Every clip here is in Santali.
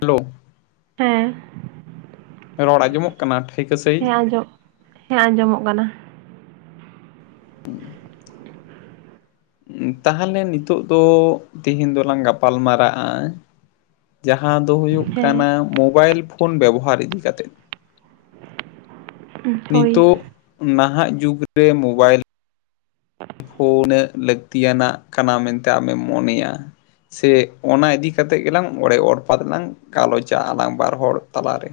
ᱦᱮᱞᱳ ᱦᱮᱸ ᱨᱚᱲ ᱟᱸᱡᱚᱢᱚᱜ ᱠᱟᱱᱟ ᱴᱷᱟᱹᱭᱠᱟᱹ ᱥᱟᱹᱦᱤᱡ ᱦᱮᱸ ᱟᱸᱡᱚᱢ ᱦᱮᱸ ᱟᱸᱡᱚᱢᱚᱜ ᱠᱟᱱᱟ [inaudible] ᱛᱟᱦᱚᱞᱮ ᱱᱤᱛᱚᱜ ᱫᱚ ᱛᱮᱦᱤᱧ ᱫᱚᱞᱟᱝ ᱜᱟᱯᱟᱞ ᱢᱟᱨᱟᱜᱼᱟ ᱡᱟᱦᱟᱸ ᱫᱚ ᱦᱩᱭᱩᱜ ᱠᱟᱱᱟ ᱦᱮᱸ ᱢᱳᱵᱟᱭᱤᱞ ᱯᱷᱳᱱ ᱵᱮᱵᱚᱦᱟᱨ ᱤᱫᱤ ᱠᱟᱛᱮᱫ [inaudible] ᱦᱳᱭ ᱱᱤᱛᱚᱜ ᱱᱟᱦᱟᱜ ᱡᱩᱜᱽ ᱨᱮ ᱢᱳᱵᱟᱭᱤᱞ ᱯᱷᱳᱱ ᱩᱱᱟᱹᱜ ᱞᱟᱹᱠᱛᱤᱭᱟᱱᱟᱜ ᱠᱟᱱᱟ ᱢᱮᱱᱛᱮ ᱟᱢᱮᱢ ᱢᱚᱱᱮᱭᱟ ᱥᱮ ᱚᱱᱟ ᱤᱫᱤ ᱠᱟ ᱠᱟᱛᱮᱫ ᱜᱮᱞᱟᱝ ᱚᱲᱮ ᱲᱯᱟᱛᱞᱟᱝ ᱜᱟᱞᱚᱪᱟ ᱟᱞᱟᱝ ᱵᱟᱨ ᱦᱚᱲ ᱛᱟᱞᱟᱨᱮ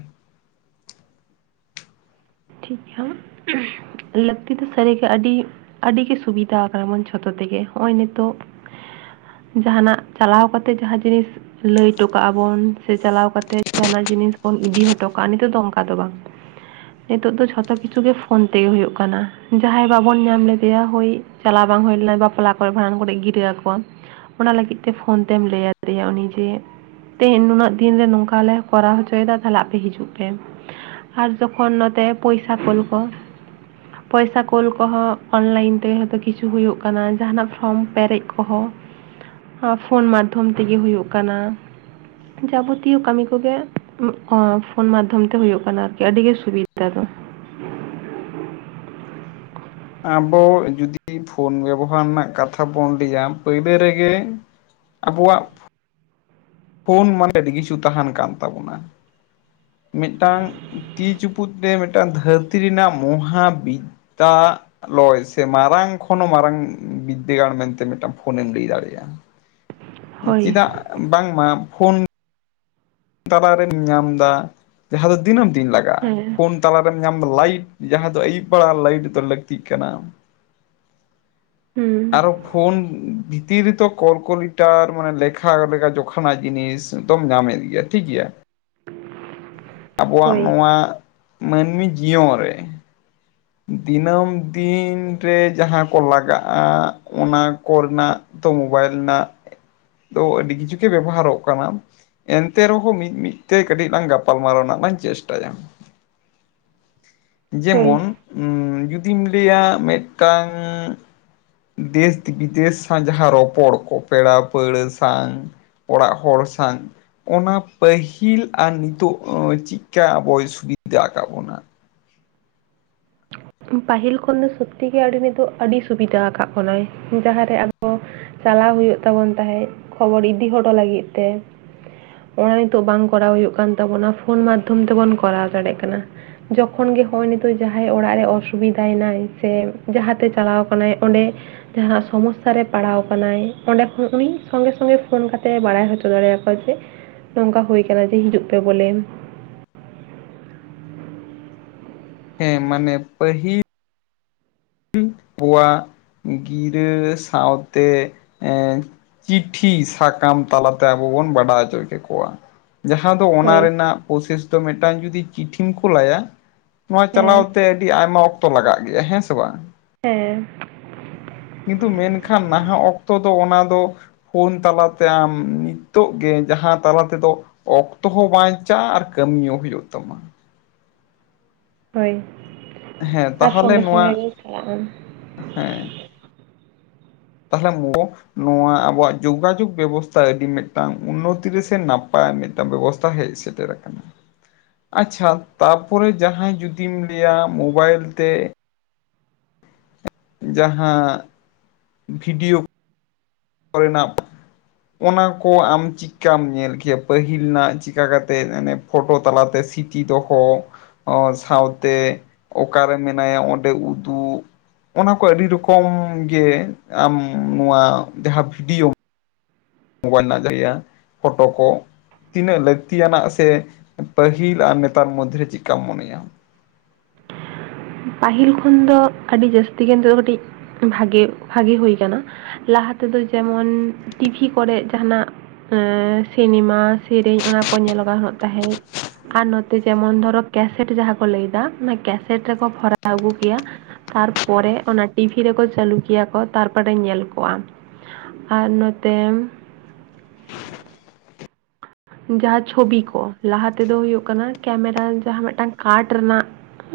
ᱴᱷᱤᱠ ᱜᱮᱭᱟ ᱞᱟᱹᱠᱛᱤ ᱫᱚ ᱥᱟᱹᱨᱤ ᱜᱮ ᱟᱹᱰᱤ ᱟᱹᱰᱤ ᱜᱮ ᱥᱩᱵᱤᱫᱷᱟ ᱠᱟᱱᱟ ᱢᱚᱱ ᱡᱷᱚᱛᱚ ᱛᱮᱜᱮ ᱱᱚᱜᱼᱚᱭ ᱱᱤᱛᱚᱜ ᱡᱟᱦᱟᱱᱟᱜ ᱪᱟᱞᱟᱣ ᱠᱟᱛᱮ ᱡᱟᱦᱟᱸ ᱡᱤᱱᱤᱥ ᱞᱟᱹᱭ ᱦᱚᱴᱚᱠᱟᱜ ᱟᱵᱚᱱ ᱥᱮ ᱪᱟᱞᱟᱣ ᱠᱟᱛᱮ ᱡᱟᱦᱱᱟᱜ ᱡᱤᱱᱤᱥ ᱵᱚᱱ ᱤᱫᱤ ᱦᱚᱴᱚ ᱠᱟᱜᱼᱟ ᱱᱤᱛᱚᱜ ᱫᱚ ᱚᱱᱠᱟ ᱫᱚ ᱵᱟᱝ ᱱᱤᱛᱚᱜ ᱫᱚ ᱡᱷᱚᱛᱚ ᱠᱤᱪᱷᱩ ᱜᱮ ᱯᱷᱳᱱ ᱛᱮᱜᱮ ᱦᱩᱭᱩᱜ ᱠᱟᱱᱟ ᱡᱟᱦᱟᱸᱭ ᱵᱟᱵᱚᱱ ᱧᱟᱢ ᱞᱮᱫᱮᱭᱟ ᱦᱳᱭ ᱪᱟᱞᱟᱣ ᱵᱟᱝ ᱦᱩᱭ ᱞᱮᱱᱟ ᱵᱟᱯᱞᱟ ᱠᱚᱨᱮᱜ ᱵᱷᱟᱸᱰᱟᱱ ᱠᱚᱨᱮᱜ ᱜᱤᱨᱟᱹ ᱟᱠᱚᱣᱟᱢ ᱚᱱᱟ ᱞᱟᱹᱜᱤᱫ ᱛᱮ ᱯᱷᱳᱱ ᱛᱮᱢ ᱞᱟᱹᱭ ᱟᱫᱮᱭᱟ ᱩᱱᱤ ᱡᱮ ᱛᱮᱦᱮᱧ ᱱᱩᱱᱟᱹᱜ ᱫᱤᱱᱨᱮ ᱱᱚᱝᱠᱟ ᱞᱮ ᱠᱚᱨᱟᱣ ᱦᱚᱪᱚᱭᱮᱫᱟ ᱛᱟᱦᱞᱮ ᱟᱯᱮ ᱦᱤᱡᱩᱜ ᱯᱮ ᱟᱨ ᱡᱚᱠᱷᱚᱱ ᱱᱚᱛᱮ ᱯᱚᱭᱥᱟ ᱠᱳᱞ ᱠᱚ ᱯᱚᱭᱥᱟ ᱠᱳᱞ ᱠᱚᱦᱚᱸ ᱚᱱᱞᱟᱭᱤᱱ ᱛᱮ ᱦᱚᱛᱚ ᱠᱤᱪᱷᱩ ᱦᱩᱭᱩᱜ ᱠᱟᱱᱟ ᱡᱟᱦᱟᱱᱟᱜ ᱯᱷᱨᱚᱢ ᱯᱮᱨᱮᱡ ᱠᱚᱦᱚᱸ ᱯᱷᱳᱱ ᱢᱟᱫᱽᱫᱷᱚᱢ ᱛᱮᱜᱮ ᱦᱩᱭᱩᱜ ᱠᱟᱱᱟ ᱡᱟᱵᱚᱛᱤᱭᱚ ᱠᱟᱹᱢᱤ ᱠᱚᱜᱮ ᱯᱷᱳᱱ ᱢᱟᱫᱽᱫᱷᱚᱢ ᱛᱮ ᱦᱩᱭᱩᱜ ᱠᱟᱱᱟ ᱟᱨᱠᱤ ᱟᱹᱰᱤ ᱜᱮ ᱥᱩᱵᱤᱫᱷᱟ [inaudible] ᱟᱵᱚ ᱡᱩᱫᱤ ᱯᱷᱳᱱ ᱵᱮᱵᱚᱦᱟᱨ ᱨᱮᱱᱟᱜ ᱠᱟᱛᱷᱟ ᱵᱚᱱ ᱞᱟᱹᱭᱟ ᱯᱳᱭᱞᱳ ᱨᱮᱜᱮ ᱟᱵᱚᱣᱟᱜ ᱯᱷᱳᱱ ᱢᱟᱱᱮ ᱟᱹᱰᱤ ᱠᱤᱪᱷᱩ ᱛᱟᱦᱮᱱ ᱠᱟᱱ ᱛᱟᱵᱚᱱᱟ ᱢᱤᱫᱴᱟᱝ ᱛᱤ ᱪᱩᱯᱩᱫ ᱨᱮ ᱢᱤᱫᱴᱟᱝ ᱫᱷᱟᱹᱨᱛᱤ ᱨᱮᱱᱟᱜ ᱢᱚᱦᱟ ᱵᱤᱼᱼ ᱛᱟᱜ ᱞᱚᱭ ᱥᱮ ᱢᱟᱨᱟᱝ ᱠᱷᱚᱱ ᱦᱚᱸ ᱢᱟᱨᱟᱝ ᱵᱤᱫᱽᱫᱟᱹᱜᱟᱲ ᱢᱮᱱᱛᱮ ᱢᱤᱫᱴᱟᱝ ᱯᱷᱳᱱᱮᱢ ᱞᱟᱹᱭ ᱫᱟᱲᱮᱭᱟᱜᱼᱟ᱾ [unintelligible] ᱪᱮᱫᱟᱜ ᱵᱟᱝᱢᱟ ᱯᱷᱳᱱ ᱛᱟᱞᱟᱨᱮᱢ ᱧᱟᱢ ᱮᱫᱟ ᱡᱟᱦᱟᱸ ᱫᱚ ᱫᱤᱱᱟᱹᱢ ᱫᱤᱱ ᱞᱟᱜᱟᱜᱼᱟ ᱦᱮᱸ ᱯᱷᱳᱱ ᱛᱟᱞᱟᱨᱮᱢ ᱧᱟᱢ ᱮᱫᱟ ᱞᱟᱭᱤᱴ ᱡᱟᱦᱟᱸ ᱫᱚ ᱟᱹᱭᱩᱵ ᱵᱮᱲᱟ ᱞᱟᱭᱤᱴ ᱫᱚ ᱞᱟᱹᱠᱛᱤᱜ ᱠᱟᱱᱟ ᱦᱩᱸ ᱟᱨᱚ ᱯᱷᱳᱱ ᱛᱤ ᱨᱮ ᱫᱚ ᱠᱚᱞᱠᱚᱞᱤᱴᱟᱨ ᱢᱟᱱᱮ ᱞᱮᱠᱷᱟ ᱞᱮᱠᱟ ᱡᱚᱠᱷᱱᱟᱜ ᱡᱤᱱᱤᱥ ᱫᱚᱢ ᱧᱟᱢᱮᱫ ᱜᱮᱭᱟ ᱴᱷᱤᱠ ᱜᱮᱭᱟ ᱟᱵᱚᱣᱟᱜ ᱦᱳᱭ ᱱᱚᱣᱟ ᱢᱟᱹᱱᱢᱤ ᱡᱤᱭᱚᱱ ᱨᱮ [unintelligible] ᱫᱤᱱᱟᱹᱢ ᱫᱤᱱ ᱨᱮ ᱡᱟᱦᱟᱸ ᱠᱚ ᱞᱟᱜᱟᱜᱼᱟ ᱚᱱᱟ ᱠᱚᱨᱮ ᱨᱮᱱᱟᱜ ᱛᱚ ᱢᱳᱵᱟᱭᱤᱞ ᱨᱮᱱᱟᱜ ᱫᱚ ᱟᱹᱰᱤ ᱠᱤᱪᱷᱩ ᱜᱮ ᱵᱮᱵᱚᱦᱟᱨᱚᱜ ᱠᱟᱱᱟ ᱮᱱᱼᱼ ᱮᱱᱛᱮ ᱨᱮᱦᱚᱸ ᱢᱤᱫ ᱢᱤᱫ ᱛᱮ ᱠᱟᱹᱴᱤᱡ ᱞᱟᱝ ᱜᱟᱯᱟᱞᱢᱟᱨᱟᱣ ᱨᱮᱱᱟᱜ ᱞᱟᱝ ᱪᱮᱥᱴᱟᱭᱟ᱾ ᱡᱮᱢᱚᱱ ᱦᱳᱭ ᱩᱱ ᱡᱩᱫᱤᱢ ᱞᱟᱹᱭᱟ ᱢᱤᱫᱴᱟᱝ ᱫᱮᱥ-ᱵᱤᱫᱮᱥ ᱥᱟᱝ ᱡᱟᱦᱟ ᱨᱚᱯᱚᱲ ᱠᱚ ᱯᱮᱲᱟ ᱯᱟᱹᱲᱦᱟᱹ ᱥᱟᱶ ᱚᱲᱟᱜ ᱦᱚᱲ ᱥᱟᱶ ᱚᱱᱟ ᱯᱟᱹᱦᱤᱞ ᱟᱨ ᱱᱤᱛᱚᱜ ᱪᱮᱫᱠᱟ ᱟᱵᱚᱭ ᱥᱩᱵᱤᱫᱷᱟ ᱟᱠᱟᱫ ᱛᱟᱵᱚᱱᱟ᱾ ᱯᱟᱹᱦᱤᱞ ᱠᱷᱚᱱ ᱫᱚ ᱥᱚᱛᱤᱜᱮ ᱟᱹᱰᱤ ᱱᱤᱛᱚᱜ ᱟᱹᱰᱤ ᱥᱩᱵᱤᱫᱷᱟ ᱟᱠᱟᱫ ᱵᱚᱱᱟᱭ ᱡᱟᱦᱟᱸᱨᱮ ᱟᱵᱚ ᱪᱟᱞᱟᱣ ᱦᱩᱭᱩᱜ ᱛᱟᱵᱚᱱ ᱛᱟᱦᱮᱸᱜ ᱠᱷᱚᱵᱚᱨ ᱤᱫᱤ ᱦᱚᱴᱚ ᱞᱟᱹᱜᱤᱫ ᱛᱮ ᱚᱱᱟ ᱱᱤᱛᱚᱜ ᱵᱟᱝ ᱠᱚᱨᱟᱣ ᱦᱩᱭᱩᱜ ᱠᱟᱱ ᱛᱟᱵᱚᱱᱟ ᱯᱷᱳᱱ ᱢᱟᱫᱽᱫᱷᱚᱢ ᱛᱮᱵᱚᱱ ᱠᱚᱨᱟᱣ ᱫᱟᱲᱮᱭᱟᱜ ᱠᱟᱱᱟ᱾ ᱡᱚᱠᱷᱚᱱ ᱜᱮ ᱱᱚᱜᱼ ᱱᱤᱛᱚᱜ ᱡᱟᱦᱟᱸᱭ ᱚᱲᱟᱜ ᱨᱮ ᱚᱥᱩᱼᱼ ᱥᱩᱵᱤᱫᱟᱭᱱᱟᱭ ᱥᱮ ᱡᱟᱦᱟᱸᱛᱮ ᱪᱟᱞᱟᱣ ᱠᱟᱱᱟᱭ ᱚᱸᱰᱮ ᱡᱟᱦᱟᱸ ᱥᱚᱢᱚᱥᱥᱟ ᱨᱮ ᱯᱟᱲᱟᱣ ᱟᱠᱟᱱᱟᱭ ᱚᱸᱰᱮ ᱠᱷᱚᱱ ᱩᱱᱤ ᱥᱚᱸᱜᱮ ᱥᱚᱸᱜᱮ ᱯᱷᱳᱱ ᱠᱟᱛᱮ ᱵᱟᱲᱟᱭ ᱦᱚᱪᱚ ᱫᱟᱲᱮᱭᱟ ᱦᱳᱭ ᱥᱮ ᱱᱚᱝᱠᱟ ᱦᱩᱭ ᱠᱟᱱᱟ ᱡᱮ ᱦᱤᱡᱩᱜ ᱯᱮ ᱵᱚᱞᱮ ᱦᱮᱸ ᱢᱟᱱᱮ ᱯᱟᱦᱤᱞ [unintelligible] ᱜᱤᱨᱟᱹ ᱥᱟᱶᱛᱮ ᱮᱸ ᱪᱤᱴᱷᱤ ᱥᱟᱠᱟᱢ ᱛᱟᱞᱟᱛᱮ ᱟᱵᱚ ᱵᱚᱱ ᱵᱟᱰᱟᱭ ᱦᱚᱪᱚᱭ ᱠᱮᱠᱚᱣᱟ᱾ ᱡᱟᱦᱟᱸ ᱫᱚ ᱚᱱᱟ ᱦᱳᱭ ᱨᱮᱱᱟᱜ ᱯᱨᱚᱥᱮᱥ ᱫᱚ ᱢᱤᱫᱴᱟᱱ ᱡᱩᱫᱤ ᱪᱤᱴᱷᱤᱢ ᱠᱳᱞᱟᱭᱟ ᱱᱚᱣᱟ ᱪᱟᱞᱟᱣ ᱦᱮᱸ ᱛᱮ ᱟᱹᱰᱤ ᱟᱭᱢᱟ ᱚᱠᱛᱚ ᱞᱟᱜᱟᱜ ᱜᱮᱭᱟ ᱦᱮᱸ ᱥᱮ ᱵᱟᱝ ᱦᱮᱸ ᱠᱤᱱᱛᱩ ᱢᱮᱱᱠᱷᱟᱱ ᱱᱟᱦᱟᱜ ᱚᱠᱛᱚ ᱫᱚ ᱚᱱᱟ ᱫᱚ ᱯᱷᱳᱱ ᱛᱟᱞᱟᱛᱮ ᱟᱢ ᱱᱤᱛᱚᱜ ᱜᱮ ᱡᱟᱦᱟᱸ ᱛᱟᱞᱟ ᱛᱮᱫᱚ ᱚᱠᱛᱚ ᱦᱚᱸ ᱵᱟᱧᱪᱟᱜ ᱟᱨ ᱠᱟᱹᱢᱤᱭᱳ ᱦᱩᱭᱩᱜ ᱛᱟᱢᱟ᱾ ᱦᱳᱭ ᱦᱮᱸ ᱟᱨ ᱛᱟᱦᱚᱞᱮ ᱥᱚᱸᱜᱮ ᱥᱚᱸᱜᱮ ᱱᱚᱣᱟ ᱜᱮ ᱪᱟᱞᱟᱜᱼᱟᱢ᱾ ᱦᱮᱸ ᱛᱟᱦᱞᱮ ᱢᱚᱼᱼ ᱱᱚᱣᱟ ᱟᱵᱚᱣᱟᱜ ᱡᱳᱜᱟᱡᱳᱜᱽ ᱵᱮᱵᱚᱥᱛᱷᱟ ᱟᱹᱰᱤ ᱢᱤᱫᱴᱟᱝ ᱩᱱᱱᱚᱛᱤ ᱨᱮᱥᱮ ᱱᱟᱯᱟᱭ ᱢᱤᱫᱼᱼ [unintelligible] ᱵᱮᱵᱚᱥᱛᱟ ᱦᱮᱡ ᱥᱮᱴᱮᱨ ᱟᱠᱟᱱᱟ [inaudible] ᱟᱪᱪᱷᱟ ᱛᱟᱯᱚᱨᱮ ᱡᱟᱦᱟᱸᱭ ᱡᱩᱫᱤᱢ ᱞᱮᱭᱟ ᱢᱳᱵᱟᱭᱤᱞ ᱛᱮ ᱡᱟᱦᱟᱸ ᱵᱷᱤᱰᱤᱭᱳ ᱨᱮᱱᱟᱜ ᱚᱱᱟ ᱠᱚ ᱟᱢ ᱪᱤ ᱪᱤᱠᱟᱢ ᱧᱮᱞ ᱠᱮᱭᱟ ᱯᱟᱹᱦᱤᱞ ᱨᱮᱱᱟᱜ ᱪᱤᱠᱟ ᱠᱟᱛᱮ ᱮᱱᱮ ᱯᱷᱳᱴᱳ ᱛᱟᱞᱟᱛᱮ ᱥᱤᱛᱤ ᱫᱚᱦᱚ ᱚ ᱥᱟᱶᱛᱮ ᱚᱠᱟᱨᱮ ᱢᱮᱱᱟᱭᱟ ᱚᱸᱰᱮ ᱩᱫᱩᱜ ᱚᱱᱟ ᱠᱚ ᱟᱹᱰᱤ ᱨᱚᱠᱚᱢ ᱜᱮ ᱟᱢ, ᱱᱚᱣᱟ ᱡᱟᱦᱟᱸ ᱵᱷᱤᱰᱤᱭᱳ ᱢᱳᱵᱟᱭᱤᱞ ᱨᱮᱱᱟᱜ [inaudible] ᱯᱷᱚᱴᱚ ᱠᱚ ᱛᱤᱱᱟᱹᱜ ᱞᱟᱹᱠᱛᱤᱭᱟᱱᱟᱜ ᱥᱮ ᱯᱟᱹᱦᱤᱞ ᱟᱨ ᱱᱮᱛᱟᱨ ᱢᱚᱫᱽᱫᱷᱮ ᱨᱮ ᱪᱮᱫᱠᱟᱢ ᱢᱚᱱᱮᱭᱟ᱾ ᱯᱟᱹᱦᱤᱞ ᱠᱷᱚᱱ ᱫᱚ ᱟᱹᱰᱤ ᱡᱟᱹᱥᱛᱤ ᱜᱮ ᱱᱤᱛᱚᱜ ᱠᱟᱹᱴᱤᱡ ᱵᱷᱟᱜᱮ ᱵᱷᱟᱜᱮ ᱦᱩᱭ ᱠᱟᱱᱟ᱾ ᱞᱟᱦᱟ ᱛᱮᱫᱚ ᱡᱮᱢᱚᱱ ᱴᱤᱵᱷᱤ ᱠᱚᱨᱮᱜ ᱡᱟᱦᱟᱱᱟᱜ ᱮᱸ ᱥᱤᱱᱮᱢᱟ ᱥᱮᱨᱮᱧ ᱚᱱᱟ ᱠᱚ ᱧᱮᱞᱚ ᱜᱟᱱᱚᱜ ᱛᱟᱦᱮᱸᱫ ᱟᱨ ᱱᱚᱛᱮ ᱡᱮᱢᱚᱱ ᱫᱷᱚᱨᱚ ᱠᱮᱥᱮᱴ ᱡᱟᱦᱟᱸ ᱠᱚ ᱞᱟᱹᱭᱫᱟ ᱚᱱᱟ ᱠᱮᱥᱮᱴ ᱨᱮᱠᱚ ᱵᱷᱚᱨᱟᱣ ᱟᱹᱜᱩ ᱠᱮᱭᱟ ᱛᱟᱨᱯᱚᱨᱮ ᱚᱱᱟ ᱴᱤᱵᱷᱤ ᱨᱮᱠᱚ ᱪᱟᱹᱞᱩ ᱠᱮᱭᱟ ᱠᱚ ᱛᱟᱨᱯᱚᱨᱮ ᱧᱮᱞ ᱠᱚᱣᱟᱢ ᱟᱨ ᱱᱚᱛᱮ ᱡᱟᱦᱟᱸ ᱪᱷᱚᱵᱤ ᱠᱚ ᱞᱟᱦᱟ ᱛᱮᱫᱚ ᱦᱩᱭᱩᱜ ᱠᱟᱱᱟ, ᱠᱮᱢᱮᱨᱟ ᱡᱟᱦᱟᱸ ᱢᱮᱫᱴᱟᱝ ᱠᱟᱴ ᱨᱮᱱᱟᱜ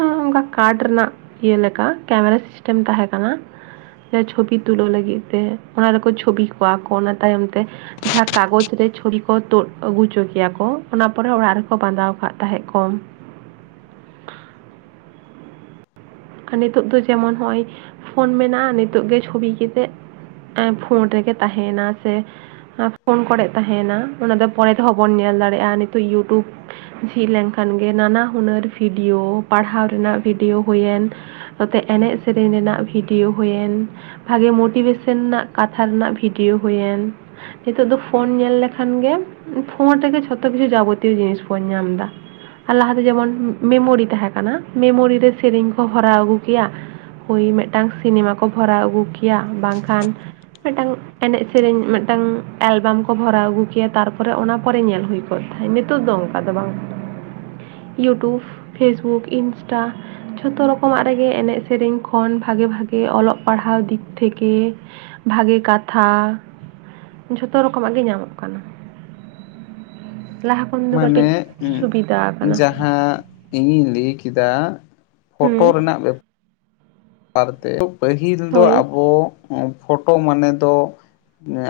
ᱚᱱᱠᱟ ᱠᱟᱴ ᱨᱮᱱᱟᱜ ᱤᱭᱟᱹ ᱞᱮᱠᱟ ᱠᱮᱢᱮᱨᱟ ᱥᱤᱥᱴᱮᱢ ᱛᱟᱦᱮᱸ ᱠᱟᱱᱟ᱾ ᱥᱮ ᱪᱷᱚᱵᱤ ᱛᱩᱞᱟᱹᱣ ᱞᱟᱹᱜᱤᱫ ᱛᱮ ᱚᱱᱟ ᱨᱮᱠᱚ ᱪᱷᱚᱵᱤ ᱠᱚᱣᱟ ᱠᱚ ᱚᱱᱟ ᱛᱟᱭᱚᱢ ᱛᱮ ᱡᱟᱦᱟᱸ ᱠᱟᱜᱡᱽ ᱨᱮ ᱪᱷᱩᱨᱤ ᱠᱚ ᱛᱳᱫ ᱟᱹᱜᱩ ᱪᱚ ᱠᱮᱭᱟ ᱠᱚ, ᱚᱱᱟ ᱯᱚᱨᱮ ᱚᱲᱟᱜ ᱨᱮᱠᱚ ᱵᱟᱸᱫᱟᱣ ᱟᱠᱟᱫ ᱛᱟᱦᱮᱸᱫ ᱠᱚᱢ ᱟᱨ ᱱᱤᱛᱚᱜ ᱫᱚ ᱡᱮᱢᱚᱱ ᱦᱚᱜᱼᱚᱭ ᱯᱷᱳᱱ ᱢᱮᱱᱟᱜᱼᱟ, ᱱᱤᱛᱚᱜ ᱜᱮ ᱠᱮᱛᱮᱜ ᱮ ᱯᱷᱳᱸᱴ ᱨᱮᱜᱮ ᱛᱟᱦᱮᱭᱱᱟ ᱥᱮ ᱯᱷᱳᱱ ᱠᱚᱨᱮᱜ ᱛᱟᱦᱮᱱᱟ, ᱚᱱᱟ ᱫᱚ ᱯᱚᱨᱮ ᱛᱮᱦᱚᱸ ᱵᱚᱱ ᱧᱮᱞ ᱫᱟᱲᱮᱭᱟᱜᱼᱟ, ᱱᱤᱛᱚᱜ ᱤᱭᱩᱴᱩᱵᱽ ᱡᱷᱤᱡ ᱞᱮᱱᱠᱷᱟᱱ ᱜᱮ ᱱᱟᱱᱟ ᱦᱩᱱᱟᱹᱨ ᱵᱷᱤᱰᱤᱭᱳ ᱯᱟᱲᱦᱟᱣ ᱨᱮᱱᱟᱜ ᱵᱷᱤᱰᱭᱳ ᱦᱩᱭᱮᱱ ᱱᱚᱛᱮ ᱮᱱᱮᱡᱽ ᱥᱮᱨᱮᱧ ᱨᱮᱱᱟᱜ ᱵᱷᱤᱰᱭᱳ ᱦᱩᱭᱮᱱ ᱵᱷᱟᱜᱮ ᱢᱳᱴᱤᱵᱷᱮᱥᱮᱱ ᱨᱮᱱᱟᱜ ᱠᱟᱛᱷᱟ ᱨᱮᱱᱟᱜ ᱵᱷᱤᱰᱤᱭᱳ ᱦᱩᱭᱮᱱ ᱱᱤᱛᱚᱜ ᱫᱚ ᱯᱷᱳᱱ ᱧᱮᱞ ᱞᱮᱠᱷᱟᱱ ᱜᱮᱢ ᱯᱷᱳᱱ ᱨᱮᱜᱮ ᱡᱷᱚᱛᱚ ᱠᱤᱪᱷᱩ ᱡᱟᱵᱚᱛᱤᱭᱚ ᱡᱤᱱᱤᱥ ᱵᱚᱱ ᱧᱟᱢᱫᱟ ᱟᱨ ᱞᱟᱦᱟᱛᱮ ᱡᱮᱢᱚᱱ ᱢᱮᱢᱳᱨᱤ ᱛᱟᱸᱦᱮ ᱠᱟᱱᱟ ᱢᱮᱢᱳᱨᱤ ᱨᱮ ᱥᱮᱨᱮᱧ ᱠᱚ ᱵᱷᱚᱨᱟᱣ ᱟᱹᱜᱩ ᱠᱮᱭᱟ ᱦᱩᱭ ᱢᱮᱫᱴᱟᱝ ᱥᱤᱱᱮᱢᱟ ᱠᱚ ᱵᱷᱚᱨᱟᱣ ᱟᱹᱜᱩ ᱠᱮᱭᱟ ᱵᱟᱝᱠᱷᱟᱱ ᱢᱮᱫᱴᱟᱝ ᱮᱱᱮᱡᱽ ᱥᱮᱨᱮᱧ ᱢᱮᱫᱴᱟᱝ ᱮᱞᱵᱟᱢ ᱠᱚ ᱵᱷᱚᱨᱟᱣ ᱟᱹᱜᱩ ᱠᱮᱭᱟ ᱛᱟᱨᱯᱚᱨᱮ ᱚᱱᱟ ᱯᱚᱨᱮ ᱧᱮᱞ ᱦᱩᱭᱠᱚᱜᱼᱟ [unintelligible] ᱱᱤᱛᱚᱜ ᱫᱚ ᱚᱱᱠᱟ ᱫᱚ ᱵᱟᱝ ᱤᱭᱩᱴᱩᱵᱽ, ᱯᱷᱮᱥᱵᱩᱠ, ᱤᱱᱥᱴᱟ ᱡᱷᱚᱛᱚ ᱨᱚᱠᱚᱢᱟᱜ ᱨᱮᱜᱮ ᱮᱱᱮᱡ ᱥᱮᱨᱮᱧ ᱠᱷᱚᱱ ᱵᱷᱟᱜᱮ ᱵᱷᱟᱜᱮ ᱚᱞᱚᱜ ᱯᱟᱲᱦᱟᱣ ᱫᱤᱠ ᱛᱷᱮᱠᱮ ᱵᱷᱟᱜᱮ ᱠᱟᱛᱷᱟ ᱡᱷᱚᱛᱚ ᱨᱚᱠᱚᱢᱟᱜ ᱜᱮ ᱧᱟᱢᱚᱜ ᱠᱟᱱᱟ ᱞᱟᱦᱟ ᱠᱷᱚᱱ ᱫᱚ ᱠᱟᱹᱴᱤᱡ ᱢᱟᱱᱮ ᱥᱩᱵᱤᱫᱟ ᱟᱠᱟᱱᱟ ᱡᱟᱦᱟᱸ ᱤᱧᱤᱧ ᱞᱟᱹᱭ ᱠᱮᱫᱟ ᱦᱩᱸ ᱯᱷᱳᱴᱳ ᱨᱮᱱᱟᱜ ᱵᱮᱯᱟᱨ ᱯᱟᱹᱦᱤᱞ ᱫᱚ ᱦᱳᱭ ᱟᱵᱚ ᱯᱷᱳᱴᱳ ᱢᱟᱱᱮ ᱫᱚ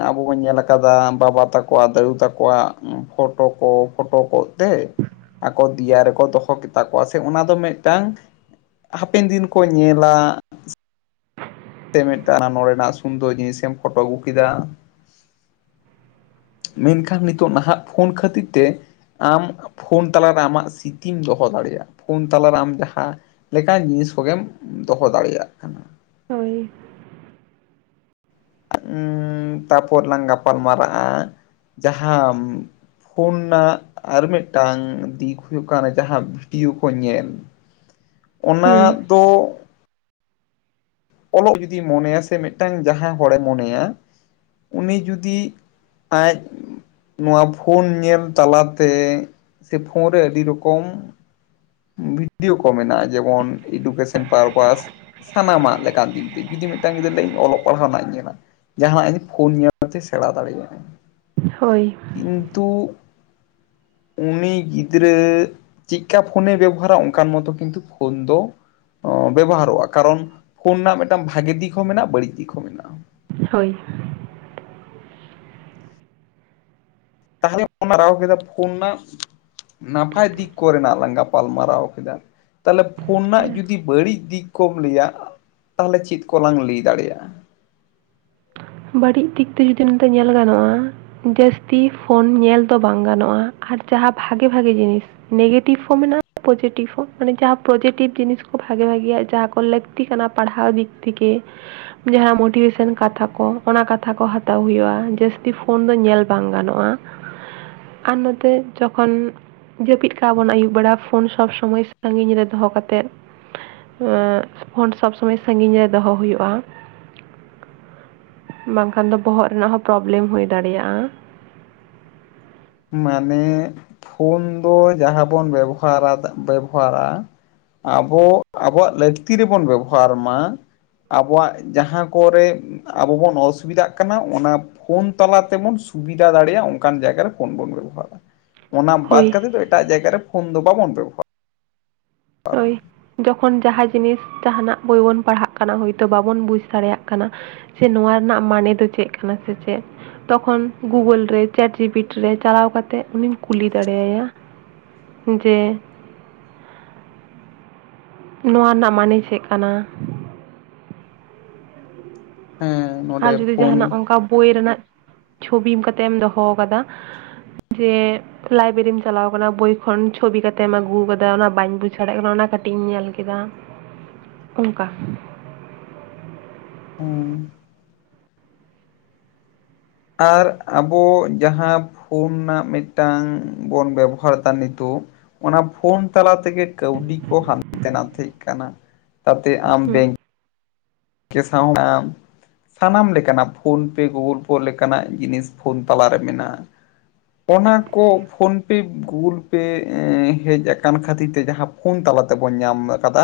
ᱟᱵᱚ ᱵᱚᱱ ᱧᱮᱞ ᱠᱟᱫᱟ ᱵᱟᱵᱟ ᱛᱟᱠᱚᱣᱟ ᱫᱟᱹᱫᱩ ᱛᱟᱠᱚᱣᱟᱜ ᱯᱷᱳᱴᱳ ᱠᱚ ᱯᱷᱳᱴᱳ ᱠᱚ ᱛᱮ ᱟᱠᱟ ᱫᱤᱭᱟ ᱨᱮᱠᱚ ᱫᱚᱦᱚ ᱠᱮᱫᱼᱼ ᱛᱟᱠᱚᱣᱟ ᱥᱮ ᱚᱱᱟ ᱫᱚ ᱢᱤᱫᱴᱟᱝ ᱦᱟᱯᱮᱱ ᱫᱤᱱ ᱠᱚ ᱧᱮᱞᱟ ᱛᱮ ᱢᱮᱫ ᱴᱟᱱ ᱟᱢ ᱱᱚᱰᱮᱱᱟᱜ ᱥᱩᱱᱫᱚᱨ ᱡᱤᱱᱤᱥᱮᱢ ᱯᱷᱳᱴᱳ ᱟᱹᱜᱩ ᱠᱮᱫᱟ ᱢᱮᱱᱠᱷᱟᱱ ᱱᱤᱛᱚᱜ ᱱᱟᱦᱟᱜ ᱯᱷᱳᱱ ᱠᱷᱟᱹᱛᱤᱨ ᱛᱮ ᱟᱢ ᱯᱷᱳᱱ ᱛᱟᱞᱟᱨᱮ ᱟᱢᱟᱜ ᱥᱨᱤᱛᱤᱢ ᱫᱚᱦᱚ ᱫᱟᱲᱮᱭᱟᱜᱼᱟ ᱯᱷᱳᱱ ᱛᱟᱞᱟᱨᱮ ᱟᱢ ᱡᱟᱦᱟᱸ ᱞᱮᱠᱟᱱ ᱡᱤᱱᱤᱥ ᱠᱚᱜᱮᱢ ᱫᱚᱦᱚ ᱫᱟᱲᱮᱭᱟᱜ ᱠᱟᱱᱟ ᱦᱳᱭ ᱩ ᱛᱟᱯᱚᱨ ᱞᱟᱝ ᱜᱟᱯᱟᱞ ᱢᱟᱨᱟᱜᱼᱟ ᱡᱟᱦᱟᱸ ᱯᱷᱳᱱ ᱱᱟᱜ ᱟᱨ ᱢᱤᱫᱴᱟᱝ ᱫᱤᱠ ᱦᱩᱭᱩᱜ ᱠᱟᱱᱟ ᱡᱟᱦᱟᱸ ᱵᱷᱤᱰᱤᱭᱳ ᱠᱚ ᱧᱮᱞ [unintelligible] ᱚᱱᱟ ᱦᱩᱸ ᱫᱚ ᱚᱞᱚᱜ ᱡᱩᱫᱤ ᱢᱚᱱᱮᱭᱟ ᱥᱮ ᱢᱤᱫᱴᱟᱝ ᱡᱟᱦᱟᱸᱭ ᱦᱚᱲᱮ ᱢᱚᱱᱮᱭᱟ ᱩᱱᱤ ᱡᱩᱫᱤ ᱟᱡ ᱱᱚᱣᱟ ᱯᱷᱳᱱ ᱧᱮᱞ ᱛᱟᱞᱟᱛᱮ ᱥᱮ ᱯᱷᱳᱱ ᱨᱮ ᱟᱹᱰᱤ ᱨᱚᱠᱚᱢ ᱵᱷᱤᱰᱭᱳ ᱠᱚ ᱢᱮᱱᱟᱜᱼᱟ ᱡᱮᱢᱚᱱ ᱮᱰᱩᱠᱮᱥᱚᱱ ᱯᱟᱨᱯᱟᱥ ᱥᱟᱱᱟᱢᱟᱜ ᱞᱮᱠᱟᱱ ᱫᱤᱠ ᱫᱤᱭᱮ ᱡᱩᱫᱤ ᱢᱤᱫᱴᱟᱝ ᱜᱤᱫᱽᱨᱟᱹ ᱚᱞᱚᱜ ᱯᱟᱲᱦᱟᱣ ᱨᱮᱱᱟᱜ-ᱮ ᱧᱮᱞᱟ ᱡᱟᱦᱟᱸᱱᱟᱜ ᱤᱧ ᱯᱷᱳᱱ ᱧᱮᱞ ᱛᱮ ᱥᱮᱬᱟ ᱫᱟᱲᱮᱭᱟᱜ-ᱟ ᱦᱳᱭ ᱠᱤᱱᱛᱩ ᱩᱱᱤ ᱜᱤᱫᱽᱨᱟᱹ ᱪᱤᱠᱟᱯᱼᱼ ᱯᱷᱳᱱᱮ ᱵᱮᱵᱚᱦᱟᱨᱟ ᱚᱱᱠᱟᱱ ᱢᱚᱛᱚ ᱠᱤᱱᱛᱩ ᱯᱷᱳᱱ ᱫᱚ ᱵᱮᱵᱚᱦᱟᱨᱚᱜᱼᱟ ᱠᱟᱨᱚᱱ ᱯᱷᱳᱱ ᱨᱮᱱᱟᱜ ᱢᱤᱫᱴᱟᱝ ᱵᱷᱟᱜᱮ ᱫᱤᱠ ᱦᱚᱸ ᱢᱮᱱᱟᱜᱼᱟ ᱵᱟᱹᱲᱤᱡ ᱫᱤᱠ ᱦᱚᱸ ᱢᱮᱱᱟᱜᱼᱟ ᱦᱳᱭ ᱛᱟᱦᱚᱞᱮ ᱦᱟᱨᱟᱣ ᱠᱮᱫᱟ ᱯᱷᱳᱱ ᱨᱮᱱᱟᱜ ᱱᱟᱯᱟᱭ ᱫᱤᱠ ᱠᱚᱨᱮᱱᱟᱜ ᱞᱟᱝ ᱜᱟᱯᱟᱞᱢᱟᱨᱟᱣ ᱠᱮᱫᱟ ᱛᱟᱦᱚᱞᱮ ᱯᱷᱳᱱ ᱨᱮᱱᱟᱜ ᱦᱮᱸ ᱡᱩᱫᱤ ᱵᱟᱹᱲᱤᱡ ᱫᱤᱠ ᱠᱚᱢ ᱞᱟᱹᱭᱟ ᱛᱟᱦᱚᱞᱮ ᱪᱮᱫ ᱠᱚ ᱞᱟᱝ ᱞᱟᱹᱭ ᱫᱟᱲᱮᱭᱟᱜᱼᱟ ᱵᱟᱹᱲᱤᱡ ᱫᱤᱠ ᱛᱮ ᱡᱩᱫᱤ ᱱᱤᱛᱚᱜ ᱧᱮᱞ ᱜᱟᱱᱚᱜᱼᱟ ᱡᱟᱹᱥᱛᱤ ᱯᱷᱳᱱ ᱧᱮᱞ ᱫᱚ ᱵᱟᱝ ᱜᱟᱱᱚᱜᱼᱟ ᱟᱨ ᱡᱟᱦᱟᱸ ᱵᱷᱟᱜᱮ ᱵᱷᱟᱜᱮ ᱡᱤᱱᱤᱥ ᱱᱮᱜᱮᱴᱤᱵᱷ ᱦᱚᱸ ᱢᱮᱱᱟᱜᱼᱟ ᱯᱚᱡᱮᱴᱤᱵᱷ ᱦᱚᱸ ᱢᱟᱱᱮ ᱡᱟᱦᱟᱸ ᱯᱚᱡᱮᱴᱤᱵᱷ ᱡᱤᱱᱤᱥ ᱠᱚ ᱵᱷᱟᱜᱮ ᱵᱷᱟᱜᱮᱤᱭᱟ ᱡᱟᱦᱟᱸ ᱞᱟᱠᱼᱼ ᱞᱟᱹᱠᱛᱤ ᱠᱟᱱᱟ ᱯᱟᱲᱦᱟᱣ ᱫᱤᱠ ᱛᱷᱮᱠᱮ ᱡᱟᱦᱟᱸ ᱢᱳᱴᱤᱵᱷᱮᱥᱚᱱ ᱠᱟᱛᱷᱟ ᱠᱚ ᱚᱱᱟ ᱠᱟᱛᱷᱟ ᱠᱚ ᱦᱟᱛᱟᱣ ᱦᱩᱭᱩᱜᱼᱟ ᱡᱟᱹᱥᱛᱤ ᱯᱷᱳᱱ ᱫᱚ ᱧᱮᱞ ᱵᱟᱝ ᱜᱟᱱᱚᱜᱼᱟ ᱟᱨ ᱱᱚᱛᱮ ᱡᱚᱠᱷᱚᱱ ᱡᱟᱹᱯᱤᱫ ᱠᱟᱜ-ᱟ ᱵᱚᱱ ᱟᱹᱭᱩᱵ ᱵᱮᱲᱟ ᱯᱷᱳᱱ ᱥᱚᱵ ᱥᱚᱢᱚᱭ ᱥᱟᱺᱜᱤᱧ ᱨᱮ ᱫᱚᱦᱚ ᱠᱟᱛᱮᱫ ᱯᱷᱳᱱ ᱥᱚᱵ ᱥᱚᱢᱚᱭ ᱥᱟᱺᱜᱤᱧ ᱨᱮ ᱫᱚᱦᱚ ᱦᱩᱭᱩᱜᱼᱟ ᱵᱟᱝᱠᱷᱟᱱ ᱫᱚ ᱵᱚᱦᱚᱜ ᱨᱮᱱᱟᱜ ᱦᱚᱸ ᱯᱨᱚᱵᱞᱮᱢ ᱦᱩᱭ ᱫᱟᱲᱮᱭᱟᱜᱼᱟ ᱢᱟᱱᱮ ᱯᱷᱳᱱ ᱫᱚ ᱡᱟᱦᱟᱸ ᱵᱚᱱ ᱵᱮᱵᱚᱦᱟᱫᱟ ᱵᱮᱵᱚᱦᱟᱨᱟ ᱟᱵᱚ ᱟᱵᱚᱣᱟᱜ ᱞᱟᱹᱠᱛᱤ ᱨᱮᱵᱚᱱ ᱵᱮᱵᱚᱦᱟᱨ ᱢᱟ ᱟᱵᱚᱣᱟᱜ ᱡᱟᱦᱟᱸ ᱠᱚᱨᱮ ᱟᱵᱚ ᱵᱚᱱ ᱚᱥᱩᱵᱤᱫᱷᱟᱜ ᱠᱟᱱᱟ ᱚᱱᱟ ᱯᱷᱳᱱ ᱛᱟᱞᱟ ᱛᱮᱵᱚᱱ ᱥᱩᱵᱤᱫᱟ ᱫᱟᱲᱮᱭᱟᱜᱼᱟ ᱚᱱᱠᱟᱱ ᱡᱟᱭᱜᱟ ᱨᱮ ᱯᱷᱳᱱ ᱵᱚᱱ ᱵᱮᱵᱚᱦᱟᱨᱟ ᱚᱱᱟ ᱵᱟᱫ ᱦᱳᱭ ᱠᱟᱛᱮ ᱫᱚ ᱮᱴᱟᱜ ᱡᱟᱭᱜᱟ ᱨᱮ ᱯᱷᱳᱱ ᱫᱚ ᱵᱟᱵᱚᱱ ᱵᱮᱵᱚᱦᱟᱨᱟ ᱦᱳᱭ ᱡᱚᱠᱷᱚᱱ ᱡᱟᱦᱟᱸ ᱡᱤᱱᱤᱥ ᱡᱟᱦᱟᱱᱟᱜ ᱵᱳᱭ ᱵᱚᱱ ᱯᱟᱲᱦᱟᱜ ᱠᱟᱱᱟ ᱦᱳᱭᱛᱳ ᱵᱟᱵᱚᱱ ᱵᱩᱡᱽ ᱫᱟᱲᱮᱭᱟᱜ ᱠᱟᱱᱟ ᱥᱮ ᱱᱚᱣᱟ ᱨᱮᱱᱟᱜ ᱢᱟᱱᱮ ᱫᱚ ᱪᱮᱫ ᱠᱟᱱᱟ ᱥᱮ ᱪᱮᱫ ᱛᱚᱠᱷᱚᱱ ᱜᱩᱜᱩᱞ ᱨᱮ ᱪᱮᱴ ᱡᱤᱯᱤᱴᱤ ᱨᱮ ᱪᱟᱞᱟᱣ ᱠᱟ ᱠᱟᱛᱮᱫ ᱩᱱᱤᱢ ᱠᱩᱞᱤ ᱫᱟᱲᱮ ᱟᱭᱟ ᱡᱮ ᱱᱚᱣᱟ ᱨᱮᱱᱟᱜ ᱢᱟᱹᱱᱮ ᱪᱮᱜ ᱠᱟᱱᱟ? ᱦᱮᱸ ᱾ ᱟᱨ ᱡᱩᱫᱤ ᱡᱟᱦᱟᱱᱟᱜ ᱚᱱᱠᱟ ᱵᱳᱭ ᱨᱮᱱᱟᱜ ᱪᱷᱚᱵᱤ ᱮᱢ ᱠᱟᱛᱮᱢ ᱫᱚᱦᱚ ᱠᱟᱫᱟ ᱡᱮ ᱞᱟᱭᱵᱮᱨᱤᱢ ᱪᱟᱞᱟᱣ ᱟᱠᱟᱱᱟ ᱵᱳᱭ ᱠᱷᱚᱱ ᱪᱷᱚᱵᱤ ᱠᱟᱛᱮᱢ ᱟᱹᱜᱩ ᱟᱠᱟᱫᱟ ᱚᱱᱟ ᱵᱟᱹᱧ ᱵᱩᱡ ᱫᱟᱲᱮᱭᱟᱜ ᱠᱟᱱᱟ ᱚᱱᱟ ᱠᱟᱹᱴᱤᱡ ᱤᱧ ᱧᱮᱞ ᱠᱮᱫᱟ ᱾ ᱚᱱᱠᱟ ᱦᱮᱸ ᱟᱨ ᱟᱵᱚ ᱡᱟᱦᱟᱸ ᱯᱷᱳᱱ ᱱᱟᱜ ᱢᱤᱫᱴᱟᱝ ᱵᱚᱱ ᱵᱮᱵᱚᱦᱟᱨ ᱫᱟ ᱱᱤᱛᱚᱜ ᱾ ᱚᱱᱟ ᱯᱷᱳᱱ ᱛᱟᱞᱟ ᱛᱮᱜᱮ ᱠᱟᱹᱣᱰᱤ ᱠᱚ ᱦᱟᱱᱛᱮ ᱱᱟ ᱛᱟᱦᱮᱸᱮᱡ ᱠᱟᱱᱟ ᱛᱟᱛᱮ ᱟᱢ ᱦᱩᱸ ᱵᱮᱝᱠ ᱠᱮ ᱥᱟᱶ [inaudible] ᱥᱟᱱᱟᱢ ᱞᱮᱠᱟᱱᱟᱜ ᱯᱷᱳᱱ ᱯᱮ ᱜᱩᱜᱳᱞ ᱯᱮ ᱞᱮᱠᱟᱱᱟᱜ ᱡᱤᱱᱤᱥ ᱯᱷᱳᱱ ᱛᱟᱞᱟᱨᱮ ᱢᱮᱱᱟᱜᱼᱟ ᱚᱱᱟ ᱠᱚ ᱯᱷᱳᱱ ᱯᱮ ᱜᱩᱜᱩᱞ ᱯᱮ ᱦᱮᱡ ᱟᱠᱟᱱ ᱠᱷᱟᱹᱛᱤᱨ ᱛᱮ ᱡᱟᱦᱟᱸ ᱯᱷᱳᱱ ᱛᱟᱞᱟ ᱛᱮᱵᱚᱱ ᱧᱟᱢ ᱟᱠᱟᱫᱟ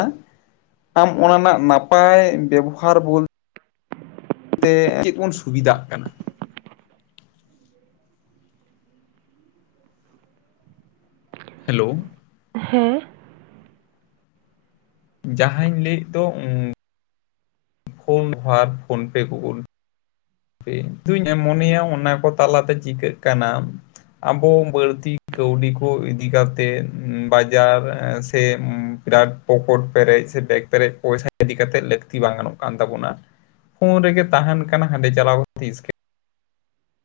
ᱟᱢ ᱚᱱᱟ ᱨᱮᱱᱟᱜ ᱱᱟᱯᱟᱭ ᱵᱮᱵᱚᱦᱟᱨ ᱵᱳᱞ ᱛᱮ ᱪᱮᱫ ᱵᱚᱱ ᱥᱩᱵᱤᱫᱷᱟᱜ ᱠᱟᱱᱟ ᱦᱮᱞᱳ ᱦᱮᱸ ᱡᱟᱦᱟᱧ ᱞᱟᱹᱭ ᱮᱫ ᱫᱚ ᱩᱸᱻ ᱯᱷᱳᱱ ᱜᱷᱟᱴ ᱯᱷᱳᱱ ᱯᱮ ᱜᱩᱜᱩᱞ ᱤᱧ ᱮ ᱢᱚᱱᱮᱭᱟ ᱚᱱᱟ ᱠᱚ ᱛᱟᱞᱟᱛᱮ ᱪᱤᱠᱟᱹᱜ ᱠᱟᱱᱟ ᱟᱵᱚ ᱵᱟᱹᱲᱛᱤ ᱠᱟᱹᱣᱰᱤ ᱠᱚ ᱤᱫᱤ ᱠᱟᱛᱮᱜ ᱵᱟᱡᱟᱨ ᱥᱮ ᱵᱤᱨᱟᱴ ᱯᱚᱠᱚᱴ ᱯᱮᱨᱮᱡ ᱥᱮ ᱵᱮᱜᱽ ᱯᱮᱨᱮᱡ ᱯᱚᱭᱥᱟ ᱤᱫᱤ ᱠᱟᱛᱮᱜ ᱞᱟᱹᱠᱛᱤ ᱵᱟᱝ ᱜᱟᱱᱚᱜ ᱠᱟᱱ ᱛᱟᱵᱚᱱᱟ ᱾ ᱯᱷᱳᱱ ᱨᱮᱜᱮ ᱛᱟᱦᱮᱱ ᱠᱟᱱᱟ ᱦᱟᱸᱰᱮ ᱪᱟᱞᱟᱣ ᱠᱟᱛᱮ ᱤᱥᱠ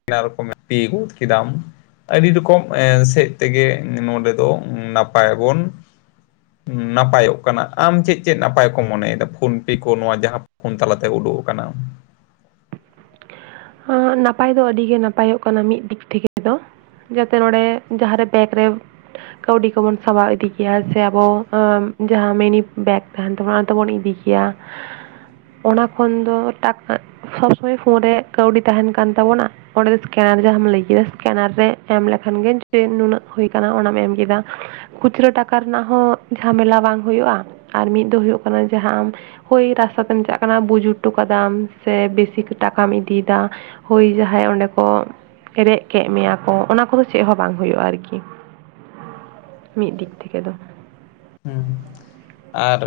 [unintelligible] ᱨᱚᱠᱚᱢ ᱟ ᱯᱤ ᱡᱩᱛ ᱠᱮᱫᱟᱢ ᱾ ᱟᱹᱰᱤ ᱫᱚᱠᱚᱢ ᱮ ᱥᱮᱡ ᱛᱮᱜᱮ ᱱᱚᱰᱮ ᱫᱚ ᱱᱟᱯᱟᱭ ᱵᱚᱱ ᱱᱟᱯᱟᱭᱼᱚᱜ ᱠᱟᱱᱟ ᱟᱢ ᱪᱮᱫ ᱪᱮᱫ ᱱᱟᱯᱟᱭ ᱠᱚ ᱢᱚᱱᱮᱭᱮᱫᱟ ᱯᱷᱳᱱ ᱯᱮ ᱠᱚ ᱱᱚᱣᱟ ᱡᱟᱦᱟᱸ ᱯᱷᱳᱱ ᱛᱟᱞᱟ ᱛᱮ ᱳᱰᱳᱜ ᱠᱟᱱᱟ ᱾ ᱦᱚᱸ ᱱᱟᱯᱟᱭ ᱫᱚ ᱟᱹᱰᱤ ᱜᱮ ᱱᱟᱯᱟᱭᱼᱚᱜ ᱠᱟᱱᱟ ᱢᱤᱫ ᱫᱤᱠ ᱛᱷᱮᱠᱮ ᱫᱚ ᱾ ᱡᱟᱛᱮ ᱱᱚᱰᱮ ᱡᱟᱦᱟᱸ ᱨᱮ ᱵᱮᱠ ᱨᱮ ᱠᱟᱹᱣᱰᱤ ᱠᱚ ᱵᱚᱱ ᱥᱟᱵᱟᱣ ᱤᱫᱤ ᱜᱮᱭᱟ ᱥᱮ ᱟᱵᱚ ᱚᱸ ᱡᱟᱦᱟᱸ ᱢᱤᱱᱤ ᱵᱮᱠ ᱛᱮᱦᱮᱱ ᱛᱟᱵᱚᱱᱟ ᱚᱱᱟ ᱛᱮᱵᱚᱱ ᱤᱫᱤ ᱜᱮᱭᱟ ᱾ ᱚᱱᱟ ᱠᱷᱚᱱ ᱫᱚ ᱴᱟᱠᱟ ᱥᱚᱵᱽ ᱥᱚᱢᱚᱭ ᱯᱷᱳᱱ ᱨᱮ ᱠᱟᱹᱣᱰᱤ ᱛᱟᱦᱮᱱ ᱠᱟᱱ ᱛᱟᱵᱚᱱᱟ ᱾ ᱚᱸᱰᱮ ᱥᱠᱮᱱ ᱡᱟᱦᱟᱸᱢ ᱞᱟᱹᱭ ᱠᱮᱫᱟ ᱥᱠᱮᱱᱟᱨ ᱨᱮ ᱮᱢ ᱞᱮᱠᱷᱟᱱ ᱜᱮ ᱡᱮ ᱱᱩᱱᱟᱹᱜ ᱦᱩᱭ ᱠᱟᱱᱟ ᱚᱱᱟᱢ ᱮᱢ ᱠᱮᱫᱟ ᱾ ᱠᱷᱩᱪᱨᱟᱹ ᱴᱟᱠᱟ ᱨᱮᱱᱟᱜ ᱦᱚᱸ ᱡᱷᱟᱢᱮᱞᱟ ᱵᱟᱝ ᱦᱩᱭᱩᱜᱼᱟ, ᱟᱨ ᱢᱤᱫ ᱫᱚ ᱦᱩᱭᱩᱜ ᱠᱟᱱᱟ ᱡᱟᱦᱟᱸ ᱟᱢ ᱦᱳᱭ ᱨᱟᱥᱛᱟ ᱛᱮᱢ ᱪᱟᱜ ᱠᱟᱱᱟ ᱵᱩᱡᱩᱨ ᱴᱩ ᱠᱟᱫᱟᱢ ᱥᱮ ᱵᱮᱥᱤ ᱠᱮ ᱴᱟᱠᱟᱢ ᱤᱫᱤᱭ ᱫᱟ ᱦᱳᱭ ᱡᱟᱦᱟᱸᱭ ᱚᱸᱰᱮ ᱠᱚ ᱨᱮᱜ ᱠᱮᱜ ᱢᱮᱭᱟ ᱠᱚ ᱚᱱᱟ ᱠᱚᱫᱚ ᱪᱮᱫ ᱦᱚᱸ ᱵᱟᱝ ᱦᱩᱭᱩᱜᱼᱟ ᱟᱨᱠᱤ ᱾ ᱢᱤᱜ ᱫᱤᱠ ᱛᱷᱮᱠᱮ ᱫᱚ ᱾ ᱦᱩᱸ ᱟᱨ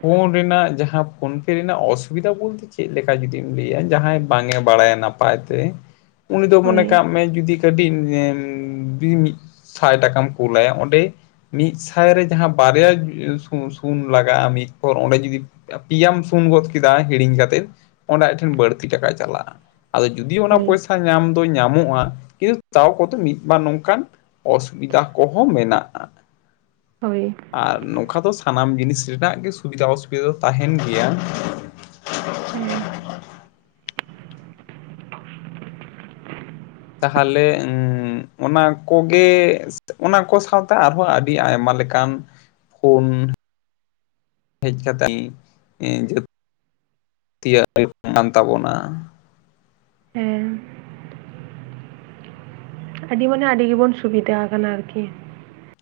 ᱯᱷᱳᱱ ᱨᱮᱱᱟᱜ ᱡᱟᱦᱟᱸ ᱯᱷᱳᱱ ᱯᱮ ᱨᱮᱱᱟᱜ ᱚᱥᱩᱵᱤᱫᱟ ᱵᱚᱞᱛᱮ ᱪᱮᱫ ᱞᱮᱠᱟ ᱡᱩᱫᱤᱢ ᱞᱟᱹᱭᱟ ᱡᱟᱦᱟᱸᱭ ᱵᱟᱝ ᱮ ᱵᱟᱲᱟᱭᱟ ᱱᱟᱯ ᱯᱟᱭ ᱛᱮ [inaudible] ᱩᱱᱤ ᱫᱚ ᱦᱳᱭ ᱢᱚᱱᱮ ᱠᱟᱜ ᱢᱮ ᱡᱩᱫᱤ [unintelligible] ᱧᱮᱢ ᱵᱤᱸ ᱢᱤᱫ ᱥᱟᱭ ᱴᱟᱠᱟᱢ ᱠᱩᱞ ᱞᱟᱭᱟ ᱚᱸᱰᱮ ᱢᱤᱫ ᱥᱟᱭ ᱨᱮ ᱡᱟᱦᱟᱸ ᱵᱟᱨᱭᱟ ᱡᱩ-ᱥᱩᱸ-ᱥᱩᱱ ᱞᱟᱜᱟᱜ-ᱟ ᱢᱤᱫ ᱯᱚᱨ ᱚᱸᱰᱮ ᱡᱩᱫᱤ ᱯᱤᱭᱟᱢ ᱥᱩᱱ ᱜᱚᱫ ᱠᱤᱫᱟ ᱦᱤᱲᱤᱧ ᱠᱟᱛᱮᱫ ᱚᱸᱰᱮ ᱟᱡ ᱴᱷᱮᱱ ᱵᱟᱹᱲᱛᱤ ᱴᱟᱠᱟ ᱪᱟᱞᱟᱜ-ᱟ ᱾ ᱟᱫᱚ ᱡᱩᱫᱤ ᱚᱱᱟ ᱦᱳᱭ ᱯᱚᱭᱥᱟ ᱧᱟᱢ ᱫᱚ ᱧᱟᱢᱚᱜ-ᱟ, ᱠᱤᱱ ᱛᱟᱣ ᱠᱚ ᱛᱮ ᱢᱤᱫ ᱵᱟᱨ ᱱᱚᱝᱠᱟᱱ ᱚᱥᱩᱵᱤᱫᱟ ᱠᱚ ᱦᱚᱸ ᱢᱮᱱᱟᱜ-ᱟ ᱾ ᱦᱚᱭ ᱾ ᱟᱨ ᱱᱚᱠᱷᱟ ᱫᱚ ᱥᱟᱱᱟᱢ ᱡᱤᱱᱤᱥ ᱨᱤᱱᱟᱜ ᱜᱮ ᱥᱩᱵᱤᱫᱟ ᱚᱥᱩᱵᱤᱫᱟ ᱫᱚ ᱛᱟᱦᱮᱱ ᱜᱮᱭᱟ ᱾ ᱦᱮᱸ ᱾ ᱛᱟᱦᱟᱞᱮ ᱩᱸ ᱚᱱᱟ ᱠᱚ ᱜᱮ ᱚᱱᱟ ᱠᱚ ᱥᱟᱶᱛᱮ ᱟᱨ ᱦᱚᱸ ᱟᱰᱤ ᱟᱭᱢᱟ ᱞᱮᱠᱟᱱ ᱯᱷᱳᱱ ᱦᱮᱡ ᱠᱟᱛᱮᱜ ᱟᱹᱞ ᱤ ᱡᱟᱹ ᱛᱤᱭᱟᱜ ᱦᱩᱭᱩᱜ ᱠᱟᱱ ᱛᱟᱵᱚᱱᱟ ᱾ ᱦᱮᱸ ᱾ ᱟᱹᱰᱤ ᱢᱟᱱᱮ ᱟᱰᱤ ᱜᱮᱵᱚᱱ ᱥᱩᱵᱤᱫᱟ ᱟᱠᱟᱱᱟ ᱟᱨᱠᱤ ᱾